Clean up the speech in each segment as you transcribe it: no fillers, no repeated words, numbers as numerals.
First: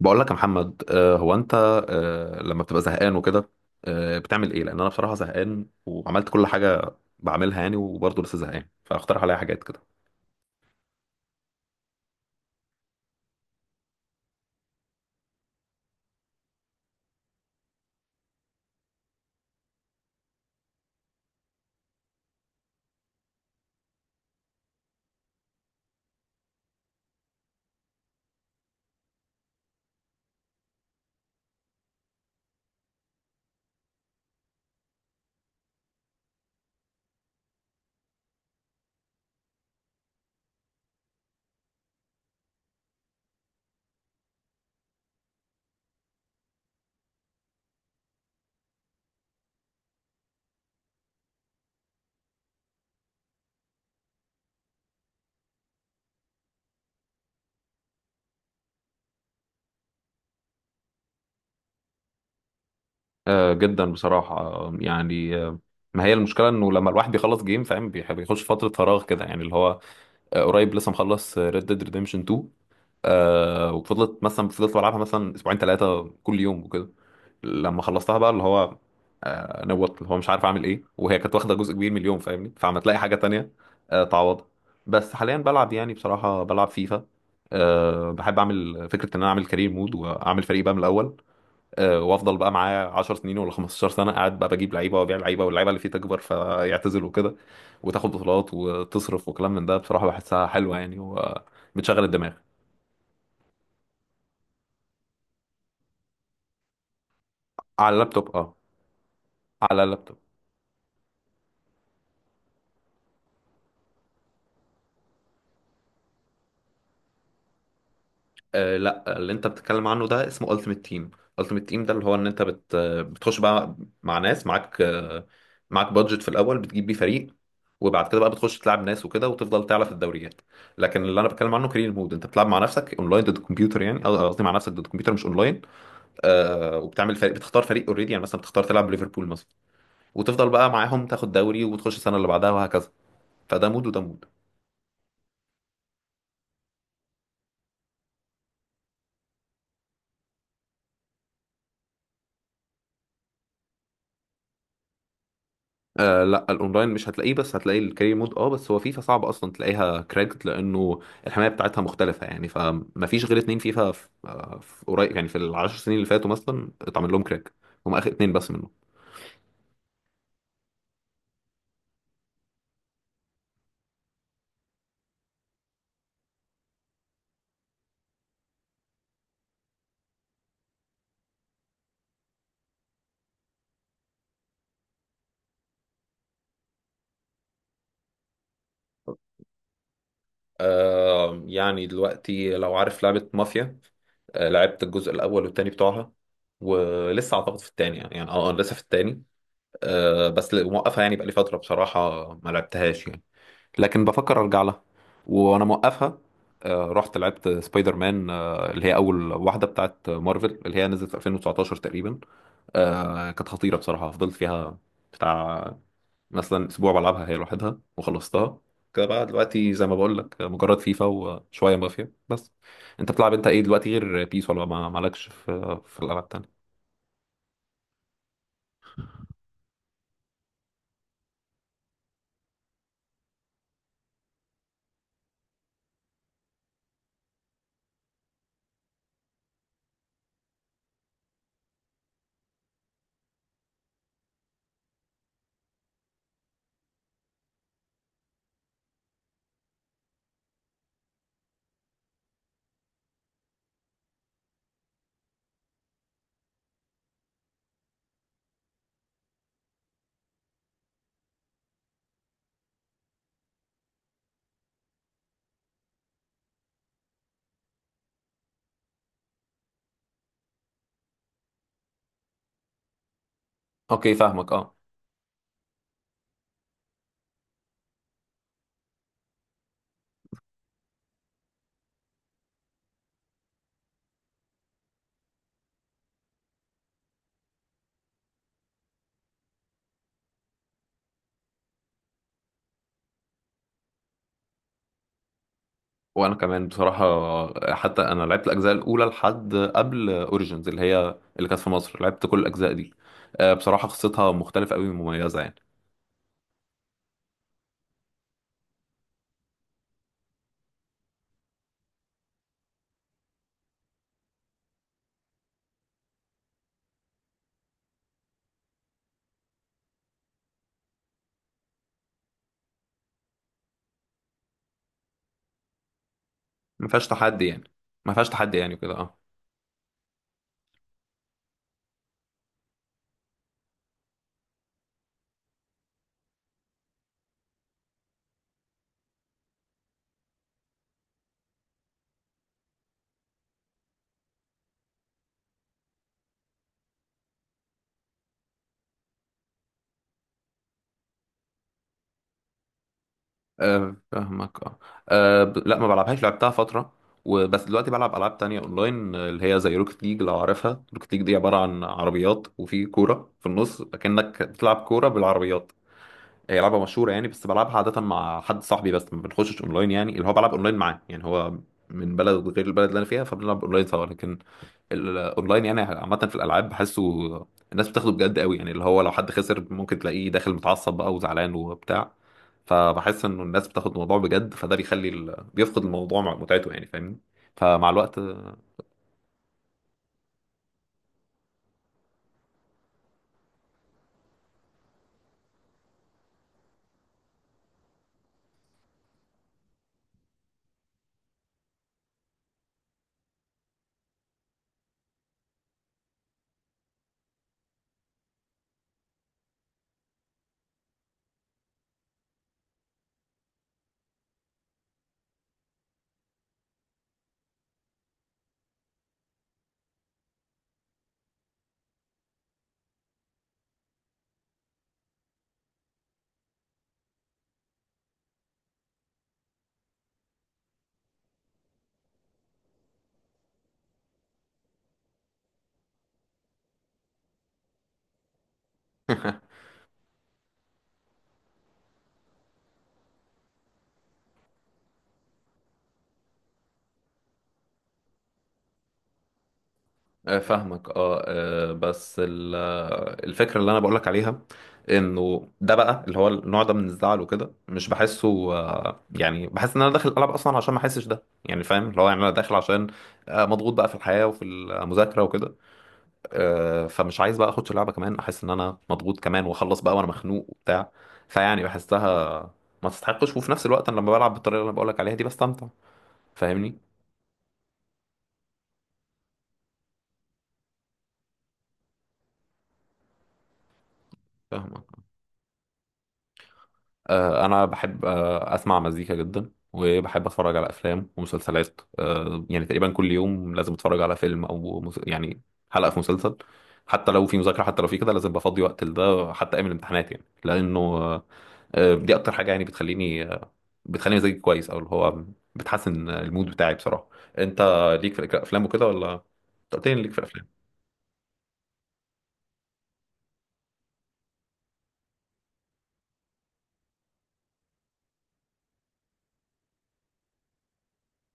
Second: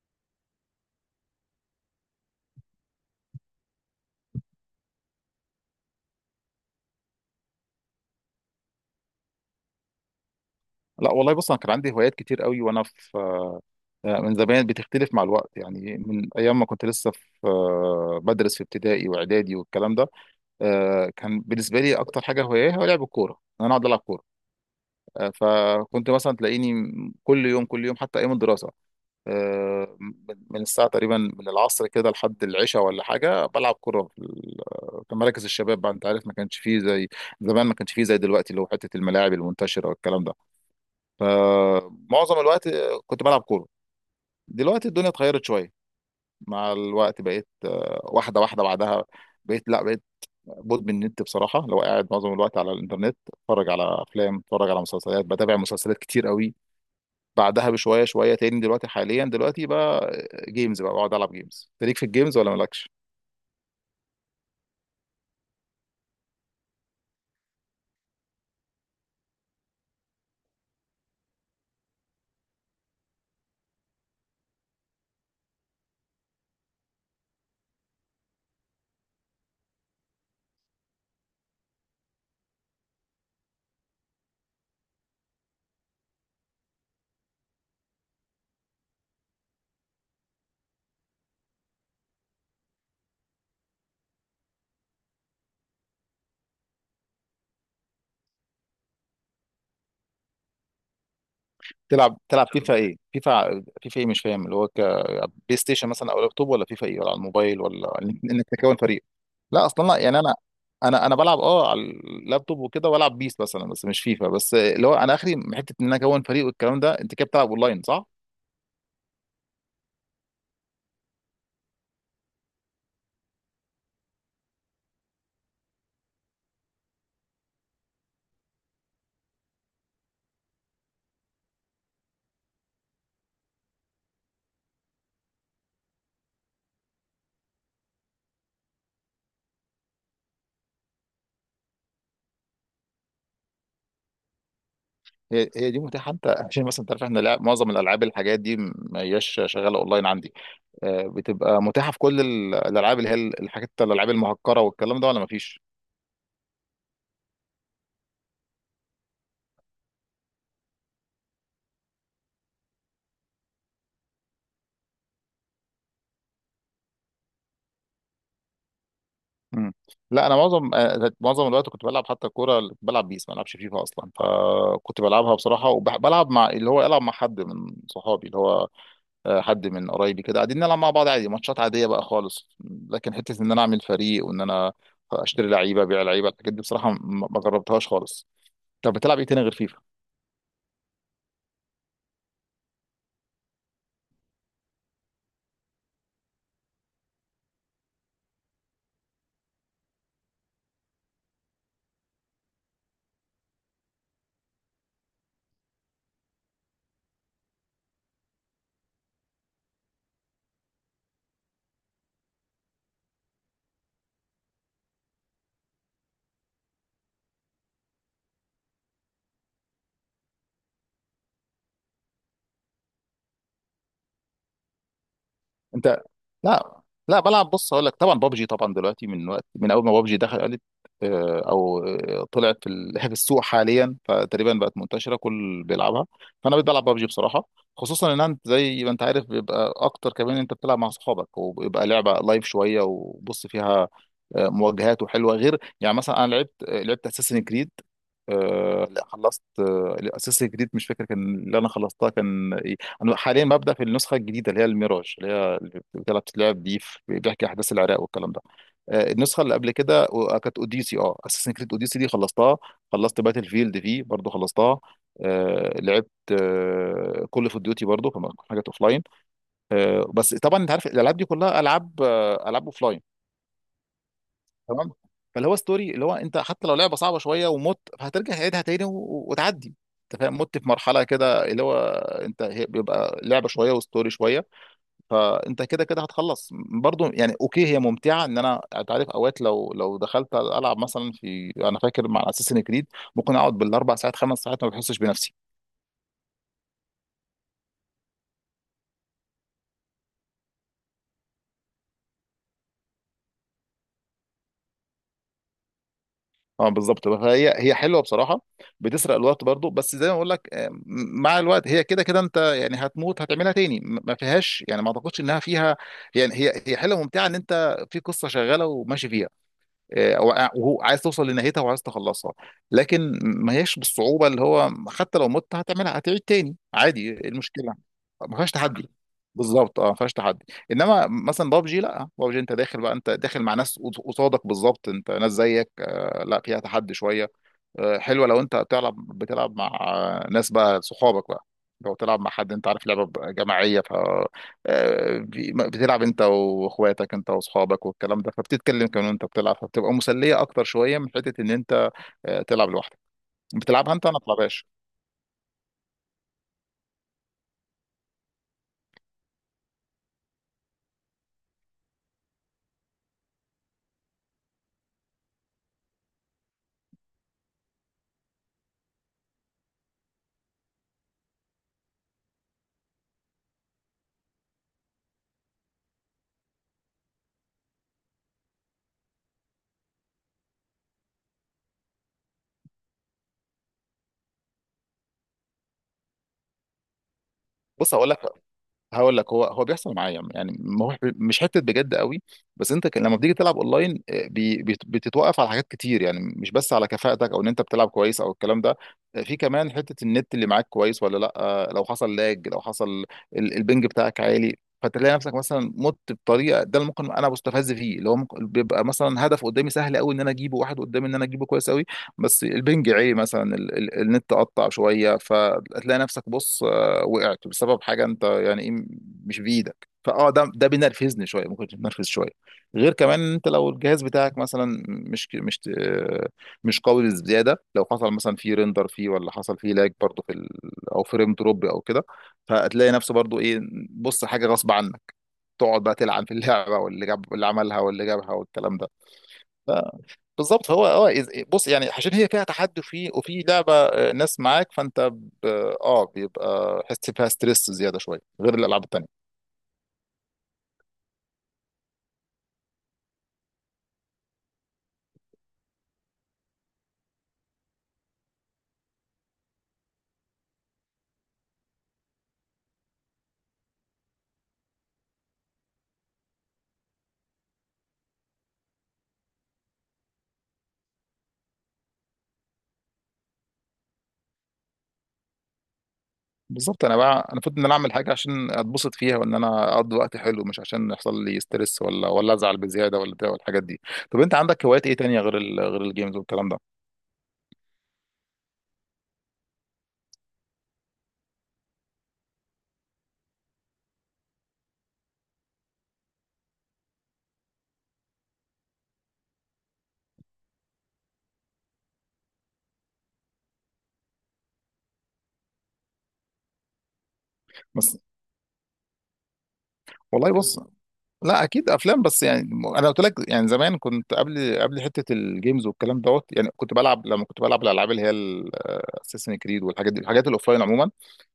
بقول لك يا محمد، هو انت لما بتبقى زهقان وكده بتعمل ايه، لان انا بصراحه زهقان وعملت كل حاجه بعملها يعني وبرضه لسه زهقان، فاقترح عليا حاجات كده. لا والله بص، انا كان عندي هوايات كتير قوي وانا في من زمان. بتختلف مع الوقت يعني، من ايام ما كنت لسه في بدرس في ابتدائي واعدادي والكلام ده. كان بالنسبه لي اكتر حاجه هوايه هو لعب الكوره، إن انا اقعد العب كوره. فكنت مثلا تلاقيني كل يوم كل يوم حتى ايام الدراسه، آه، من من الساعه تقريبا من العصر كده لحد العشاء ولا حاجه بلعب كوره في في مراكز الشباب بقى. انت عارف، ما كانش فيه زي زمان، ما كانش فيه زي دلوقتي، اللي هو حته الملاعب المنتشره والكلام ده. فمعظم الوقت كنت بلعب كورة. دلوقتي الدنيا اتغيرت شوية مع الوقت، بقيت واحدة واحدة. بعدها بقيت، لا، بقيت مدمن النت بصراحة. لو قاعد معظم الوقت على الإنترنت، اتفرج على أفلام، اتفرج على مسلسلات، بتابع مسلسلات كتير قوي. بعدها بشوية شوية تاني دلوقتي، حاليا دلوقتي بقى جيمز، بقى بقعد ألعب جيمز. أنت ليك في الجيمز ولا مالكش؟ جدا بصراحه، يعني، ما هي المشكله انه لما الواحد بيخلص جيم فاهم بيخش فتره فراغ كده يعني اللي هو قريب لسه مخلص ريد ديد ريديمشن 2. وفضلت مثلا فضلت بلعبها مثلا اسبوعين ثلاثه كل يوم وكده، لما خلصتها بقى اللي هو نوت اللي هو مش عارف اعمل ايه، وهي كانت واخده جزء كبير من اليوم فاهمني، فعم تلاقي حاجه تانية تعوضها. بس حاليا بلعب يعني بصراحه بلعب فيفا. بحب اعمل فكره ان انا اعمل كارير مود واعمل فريق بقى من الاول. وافضل بقى معايا 10 سنين ولا 15 سنه قاعد بقى بجيب لعيبه وابيع لعيبه واللعيبه اللي فيه تكبر فيعتزل وكده، وتاخد بطولات وتصرف وكلام من ده، بصراحه بحسها حلوه يعني وبتشغل تلعب الدماغ. تلعب فيفا ايه؟ فيفا ايه، مش فاهم، اللي هو كبلاي ستيشن مثلا او لابتوب، ولا فيفا ايه، ولا على الموبايل، على ولا انك اللابتوب إنك اه. تكون فريق؟ لا على اصلا، لا اللابتوب. يعني انا، انا بلعب على اللابتوب وكده، والعب بيس مثلا بس مش فيفا، بس اللي هو انا اخري من حته ان انا اكون فريق والكلام ده. انت كده بتلعب اونلاين، صح؟ لا، اللي انت بتتكلم عنه ده اسمه Ultimate Team. Ultimate Team ده اللي هو ان انت بتخش بقى مع ناس، معاك معاك بادجت في الاول بتجيب بيه فريق، وبعد كده بقى بتخش تلعب ناس وكده وتفضل تعلى في الدوريات. لكن اللي انا بتكلم عنه كارير مود، انت بتلعب مع نفسك اونلاين ضد الكمبيوتر يعني، قصدي مع نفسك ضد الكمبيوتر مش اونلاين. وبتعمل فريق، بتختار فريق اوريدي يعني مثلا بتختار تلعب ليفربول مثلا، وتفضل بقى معاهم تاخد دوري وتخش السنه اللي بعدها وهكذا. فده مود وده مود. هي هي دي متاحه؟ انت عشان مثلا تعرف، احنا لعب معظم الالعاب الحاجات دي ما هياش شغاله اونلاين عندي. بتبقى متاحه في كل الالعاب، اللي هي الحاجات، الالعاب المهكره والكلام ده، ولا ما فيش؟ لا، الاونلاين مش هتلاقيه بس هتلاقي الكارير مود، بس هو فيفا صعب اصلا تلاقيها كراكت لانه الحمايه بتاعتها مختلفه يعني، فما فيش غير اتنين فيفا في قريب يعني، في العشر سنين اللي فاتوا مثلا اتعمل لهم كراك، هم اخر اتنين بس منهم. مم. لا انا معظم الوقت كنت بلعب حتى الكوره، اللي كنت بلعب بيس، ما بلعبش فيفا اصلا، فكنت بلعبها بصراحه، وبلعب مع اللي هو، العب مع حد من صحابي، اللي هو حد من قرايبي كده، قاعدين نلعب مع بعض عادي، ماتشات عاديه بقى خالص. لكن حته ان انا اعمل فريق، وان انا اشتري لعيبه، ابيع لعيبه، الحاجات دي بصراحه ما جربتهاش خالص. طب بتلعب ايه تاني غير فيفا يعني دلوقتي لو عارف لعبة مافيا، لعبت الجزء الأول والتاني بتوعها، ولسه أعتقد في التاني يعني، أنا لسه في التاني. آه، بس ل- موقفها يعني بقالي فترة بصراحة ما لعبتهاش يعني، لكن بفكر ارجع لها وانا موقفها. رحت لعبت سبايدر مان، اللي هي اول واحده بتاعت مارفل، اللي هي نزلت في 2019 تقريبا. كانت خطيره بصراحه، فضلت فيها بتاع مثلا اسبوع بلعبها هي لوحدها وخلصتها. كده بقى دلوقتي زي ما بقول لك مجرد فيفا وشويه مافيا بس. انت بتلعب انت ايه دلوقتي غير بيس، ولا ما مالكش في انت؟ الالعاب التانية؟ لا، لا بلعب، بص هقول لك. طبعا بابجي، طبعا دلوقتي من وقت، من اول ما بابجي دخلت آه، او آه، طلعت في في السوق حاليا، فتقريبا بقت منتشره كل بيلعبها. فانا بقيت بلعب بابجي بصراحه. خصوصا ان انت زي ما انت عارف بيبقى اكتر، كمان انت بتلعب مع اصحابك وبيبقى لعبه لايف شويه، وبص فيها مواجهات وحلوه. غير يعني مثلا انا لعبت لعبت اساسن كريد. لا، خلصت اساسن كريد، مش فاكر كان اللي انا خلصتها كان ايه. انا حاليا ببدا في النسخه الجديده اللي هي الميراج، اللي بيحكي احداث العراق والكلام ده. النسخه اللي قبل كده كانت اوديسي، اه اساسن كريد اوديسي دي خلصتها. خلصت باتل فيلد دي برضو، خلصتها. لعبت كل اوف ديوتي برضو كمان، حاجات اوف لاين. بس طبعا انت عارف الالعاب دي كلها العاب العاب اوف لاين. اوكي فاهمك اه. تمام. فاللي هو ستوري، اللي هو انت حتى لو لعبه صعبه شويه ومت، هترجع تعيدها تاني وتعدي. انت فاهم؟ مت في مرحله كده، اللي هو بيبقى لعبه شويه وستوري شويه، فانت كده كده هتخلص برضو يعني. اوكي هي ممتعه، ان انا، انت عارف اوقات لو، لو دخلت العب مثلا في، انا فاكر مع اساسن كريد ممكن اقعد ب4 ساعات 5 ساعات ما بحسش بنفسي. وانا كمان بصراحه، حتى انا لعبت الاجزاء الاولى لحد قبل اوريجينز، اللي هي اللي كانت في مصر، لعبت كل الاجزاء دي. بصراحه قصتها مختلفه قوي ومميزه يعني. اه بالظبط، فهي هي حلوه بصراحه، بتسرق الوقت برضو. بس زي ما بقول لك، مع الوقت هي كده كده، انت يعني هتموت، هتعملها تاني، ما فيهاش يعني، ما اعتقدش انها فيها. يعني هي هي حلوه ممتعه، ان انت في قصه شغاله وماشي فيها، وهو عايز توصل لنهايتها وعايز تخلصها. لكن ما هياش بالصعوبه اللي هو، حتى لو مت هتعملها، هتعيد تاني ما عادي، فيهاش إيه تحدي يعني، المشكله؟ ما فيهاش ما فيهاش تحدي يعني تحدي، كده اه. بالظبط اه، ما فيهاش تحدي. انما مثلا بابجي، لا بابجي انت داخل بقى، انت داخل مع ناس قصادك بالظبط، انت ناس زيك، لا فيها تحدي شويه. حلوه لو انت بتلعب، بتلعب مع ناس بقى، صحابك بقى، لو تلعب مع حد، انت عارف لعبه جماعيه، بتلعب انت واخواتك، انت واصحابك والكلام ده، فبتتكلم كمان وانت بتلعب، فبتبقى مسليه اكتر شويه من حته ان انت تلعب لوحدك. بتلعبها انت؟ انا ما فاهمك بلعبهاش. اه. لا، ما بلعبهاش، لعبتها فتره وبس. دلوقتي بلعب العاب تانية اونلاين، اللي هي زي روكت ليج، لو عارفها. روكت ليج دي عباره عن عربيات وفي كوره في النص، كأنك بتلعب كوره بالعربيات. هي لعبة مشهورة يعني، بس بلعبها عادة مع حد صاحبي، بس ما بنخشش اونلاين يعني، اللي هو بلعب اونلاين معاه يعني، هو من بلد غير البلد اللي انا فيها، فبنلعب اونلاين سوا. لكن الاونلاين يعني عامة في الالعاب بحسه الناس بتاخده بجد قوي يعني، اللي هو لو حد خسر ممكن تلاقيه داخل متعصب بقى وزعلان وبتاع، فبحس انه الناس بتاخد الموضوع بجد، فده بيخلي بيفقد الموضوع متعته يعني فاهمني. فمع بص هقول لك، الوقت هقول لك، هو هو بيحصل معايا يعني، ما هو مش حته بجد قوي. بس انت لما بتيجي تلعب اونلاين بتتوقف على حاجات كتير، يعني مش بس على كفاءتك او ان انت بتلعب كويس او الكلام ده. في كمان حته النت اللي معاك كويس ولا لا. لو حصل لاج، لو حصل البنج بتاعك عالي، فتلاقي نفسك مثلا مت بطريقه ده، اللي ممكن انا بستفز فيه، اللي هو ممكن بيبقى مثلا هدف قدامي سهل قوي ان انا اجيبه، واحد قدامي ان انا اجيبه كويس قوي، بس البنج عالي مثلا، النت قطع شويه، فتلاقي نفسك بص وقعت بسبب حاجه انت يعني ايه، مش بايدك. فاه ده بينرفزني شويه، ممكن تنرفز شويه. غير كمان انت لو الجهاز بتاعك مثلا مش قوي بزياده، لو حصل مثلا فيه ريندر، فيه، ولا حصل فيه لاج برضه في او فريم دروب او كده، فهتلاقي نفسه برضه ايه، بص حاجه غصب عنك، تقعد بقى تلعن في اللعبه واللي جاب اللي عملها واللي جابها والكلام ده. بالظبط، هو اه بص يعني، عشان هي فيها تحدي وفي لعبه ناس معاك، فانت، ب- اه بيبقى حس فيها ستريس زياده شويه غير الالعاب التانيه. فاهمك اه. بس الفكره اللي انا بقولك عليها، انه ده بقى اللي هو النوع ده من الزعل وكده مش بحسه، يعني بحس ان انا داخل الالعاب اصلا عشان ما احسش ده، يعني فاهم، اللي هو يعني انا داخل عشان مضغوط بقى في الحياه وفي المذاكره وكده. فمش عايز بقى اخش اللعبه كمان احس ان انا مضغوط كمان واخلص بقى وانا مخنوق وبتاع، فيعني بحسها ما تستحقش. وفي نفس الوقت أنا لما بلعب بالطريقه اللي انا بقولك عليها دي بستمتع فاهمني. بالظبط، انا بقى، انا المفروض ان انا اعمل حاجه عشان اتبسط فيها، وان انا اقضي وقت حلو، مش عشان يحصل لي ستريس ولا ازعل بزياده ولا بتاع والحاجات دي. طب انت عندك فاهمك. هوايات ايه تانية غير غير الجيمز والكلام ده؟ انا بحب اسمع مزيكا جدا، وبحب اتفرج على افلام ومسلسلات، يعني تقريبا كل يوم لازم اتفرج على فيلم او يعني حلقه في مسلسل. حتى لو في مذاكره، حتى لو في كده، لازم بفضي وقت لده، حتى ايام الامتحانات يعني، لانه دي اكتر حاجه يعني بتخليني بتخليني مزاجي كويس، او اللي هو بتحسن المود بتاعي بصراحه. انت بس ليك في الافلام وكده ولا؟ أنت قلت لي إن ليك في والله الافلام. بص، لا اكيد افلام، بس يعني انا قلت لك يعني، زمان كنت قبل قبل حته الجيمز والكلام دوت، يعني كنت بلعب، لما كنت بلعب الالعاب اللي هي اساسن كريد والحاجات دي، الحاجات الاوفلاين عموما،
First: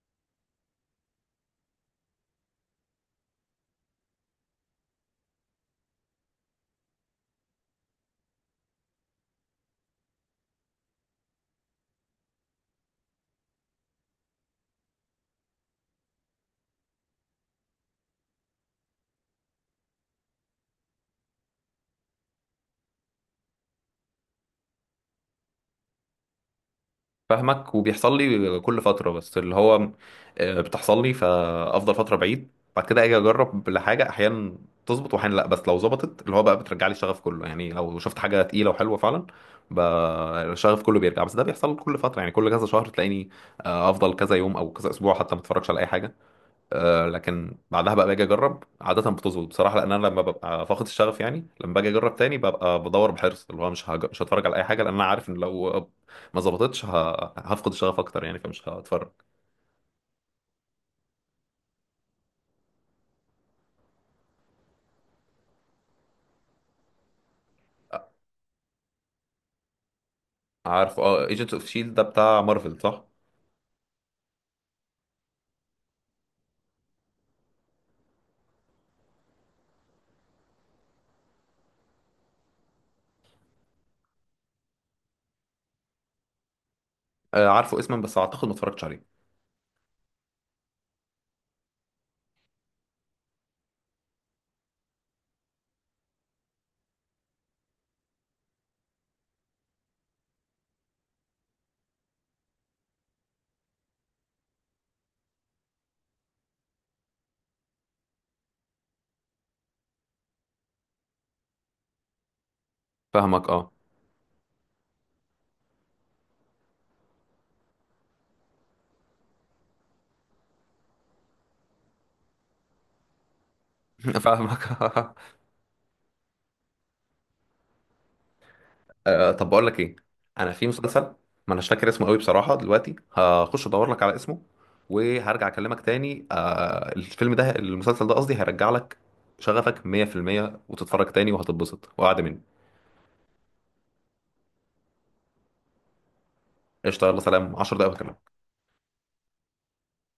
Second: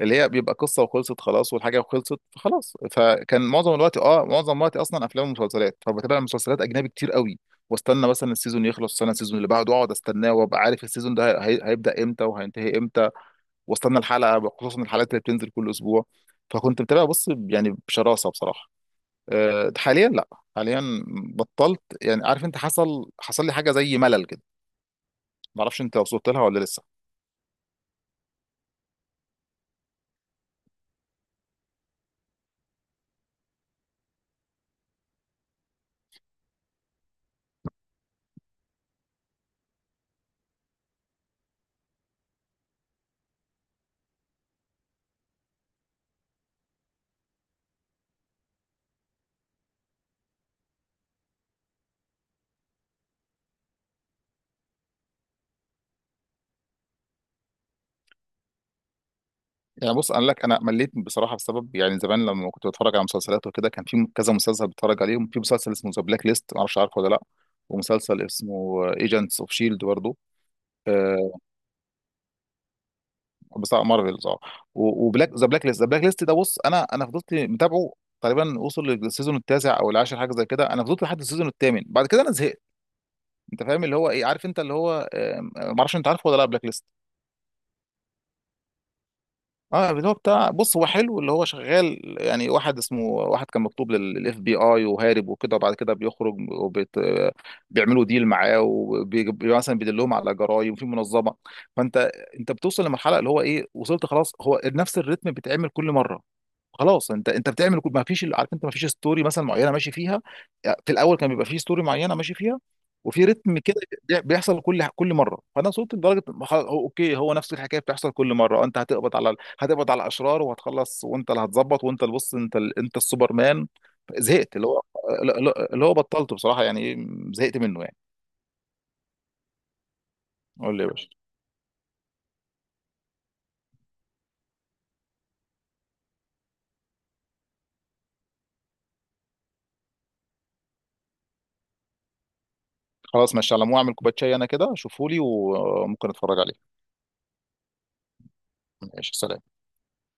اللي هي بيبقى قصه وخلصت خلاص، والحاجه خلصت فخلاص. فكان معظم الوقت اه، معظم وقتي اصلا افلام ومسلسلات، فبتابع مسلسلات اجنبي كتير قوي. واستنى مثلا السيزون يخلص، استنى السيزون اللي بعده، اقعد استناه، وابقى عارف السيزون ده هيبدا امتى وهينتهي امتى. واستنى الحلقه، خصوصا الحلقات اللي بتنزل كل اسبوع. فكنت متابع بص يعني بشراسه بصراحه. حاليا لا، حاليا بطلت يعني. عارف انت حصل لي حاجه زي ملل كده، ما اعرفش انت وصلت لها ولا لسه. فاهمك. وبيحصل لي كل فترة، بس اللي هو بتحصل لي، فأفضل فترة بعيد. بعد كده أجي أجرب لحاجة، أحيانا تظبط وأحيانا لأ، بس لو ظبطت اللي هو بقى بترجع لي الشغف كله يعني، لو شفت حاجة تقيلة وحلوة فعلا ب- الشغف كله بيرجع. بس ده بيحصل كل فترة يعني، كل كذا شهر تلاقيني أفضل كذا يوم أو كذا أسبوع حتى ما أتفرجش على أي حاجة. لكن بعدها بقى باجي اجرب، عاده بتظبط بصراحه، لان انا لما ببقى فاقد الشغف يعني، لما باجي اجرب تاني ببقى بدور بحرص، اللي هو مش هتفرج على اي حاجه، لان انا عارف ان لو ما ظبطتش هفقد الشغف اكتر يعني، فمش هتفرج. يعني بص انا لك، انا مليت بصراحه بسبب، يعني زمان لما كنت بتفرج على مسلسلات وكده كان في كذا مسلسل بتفرج عليهم، في مسلسل اسمه ذا بلاك ليست، ما اعرفش عارفه ولا لا، ومسلسل اسمه ايجنتس اوف شيلد برضه. عارفه اه، آه، ايجنت اوف شيلد ده بتاع مارفل صح؟ بتاع مارفلز اه. و- وبلاك ذا بلاك ليست ده، بص انا فضلت متابعه تقريبا، وصل للسيزون التاسع او العاشر حاجه زي كده، انا فضلت لحد السيزون الثامن، بعد كده انا زهقت. انت فاهم اللي هو ايه، عارف انت اللي هو، ما اعرفش انت عارفه ولا لا بلاك ليست؟ عارفه اسما، بس اعتقد ما اتفرجتش عليه. اه اللي هو بتاع، بص هو حلو، اللي هو شغال يعني، واحد اسمه، واحد كان مكتوب للاف بي اي وهارب وكده، وبعد كده بيخرج وبيت بيعملوا ديل معاه، ومثلا بيدلهم على جرايم في منظمه. فانت، انت بتوصل لمرحله اللي هو ايه، وصلت خلاص، هو نفس الريتم بيتعمل كل مره. خلاص انت بتعمل كل، ما فيش، عارف انت ما فيش ستوري مثلا معينه ماشي فيها. في الاول كان بيبقى في ستوري معينه ماشي فيها، وفي فاهمك رتم اه. كده بيحصل كل مره. فانا وصلت لدرجه خلاص، اوكي هو نفس الحكايه بتحصل كل مره، انت هتقبض على، هتقبض على الاشرار وهتخلص، وانت اللي هتظبط، وانت اللي بص، انت انت السوبرمان. زهقت فاهمك اللي هو، اللي هو بطلته بصراحه يعني، ايه، زهقت منه يعني. طب بقول لك ايه، انا في قول لي يا مسلسل باشا. ما اناش فاكر اسمه قوي بصراحه، دلوقتي هخش ادور لك على اسمه وهرجع اكلمك تاني. الفيلم ده، المسلسل ده قصدي، هيرجع لك شغفك 100% وتتفرج تاني وهتتبسط وقعد مني. خلاص ماشي، على مو اعمل كوبايه شاي انا كده، شوفولي وممكن اتفرج عليه. قشطه، يلا سلام، 10 دقايق وأكلمك. ماشي، سلام.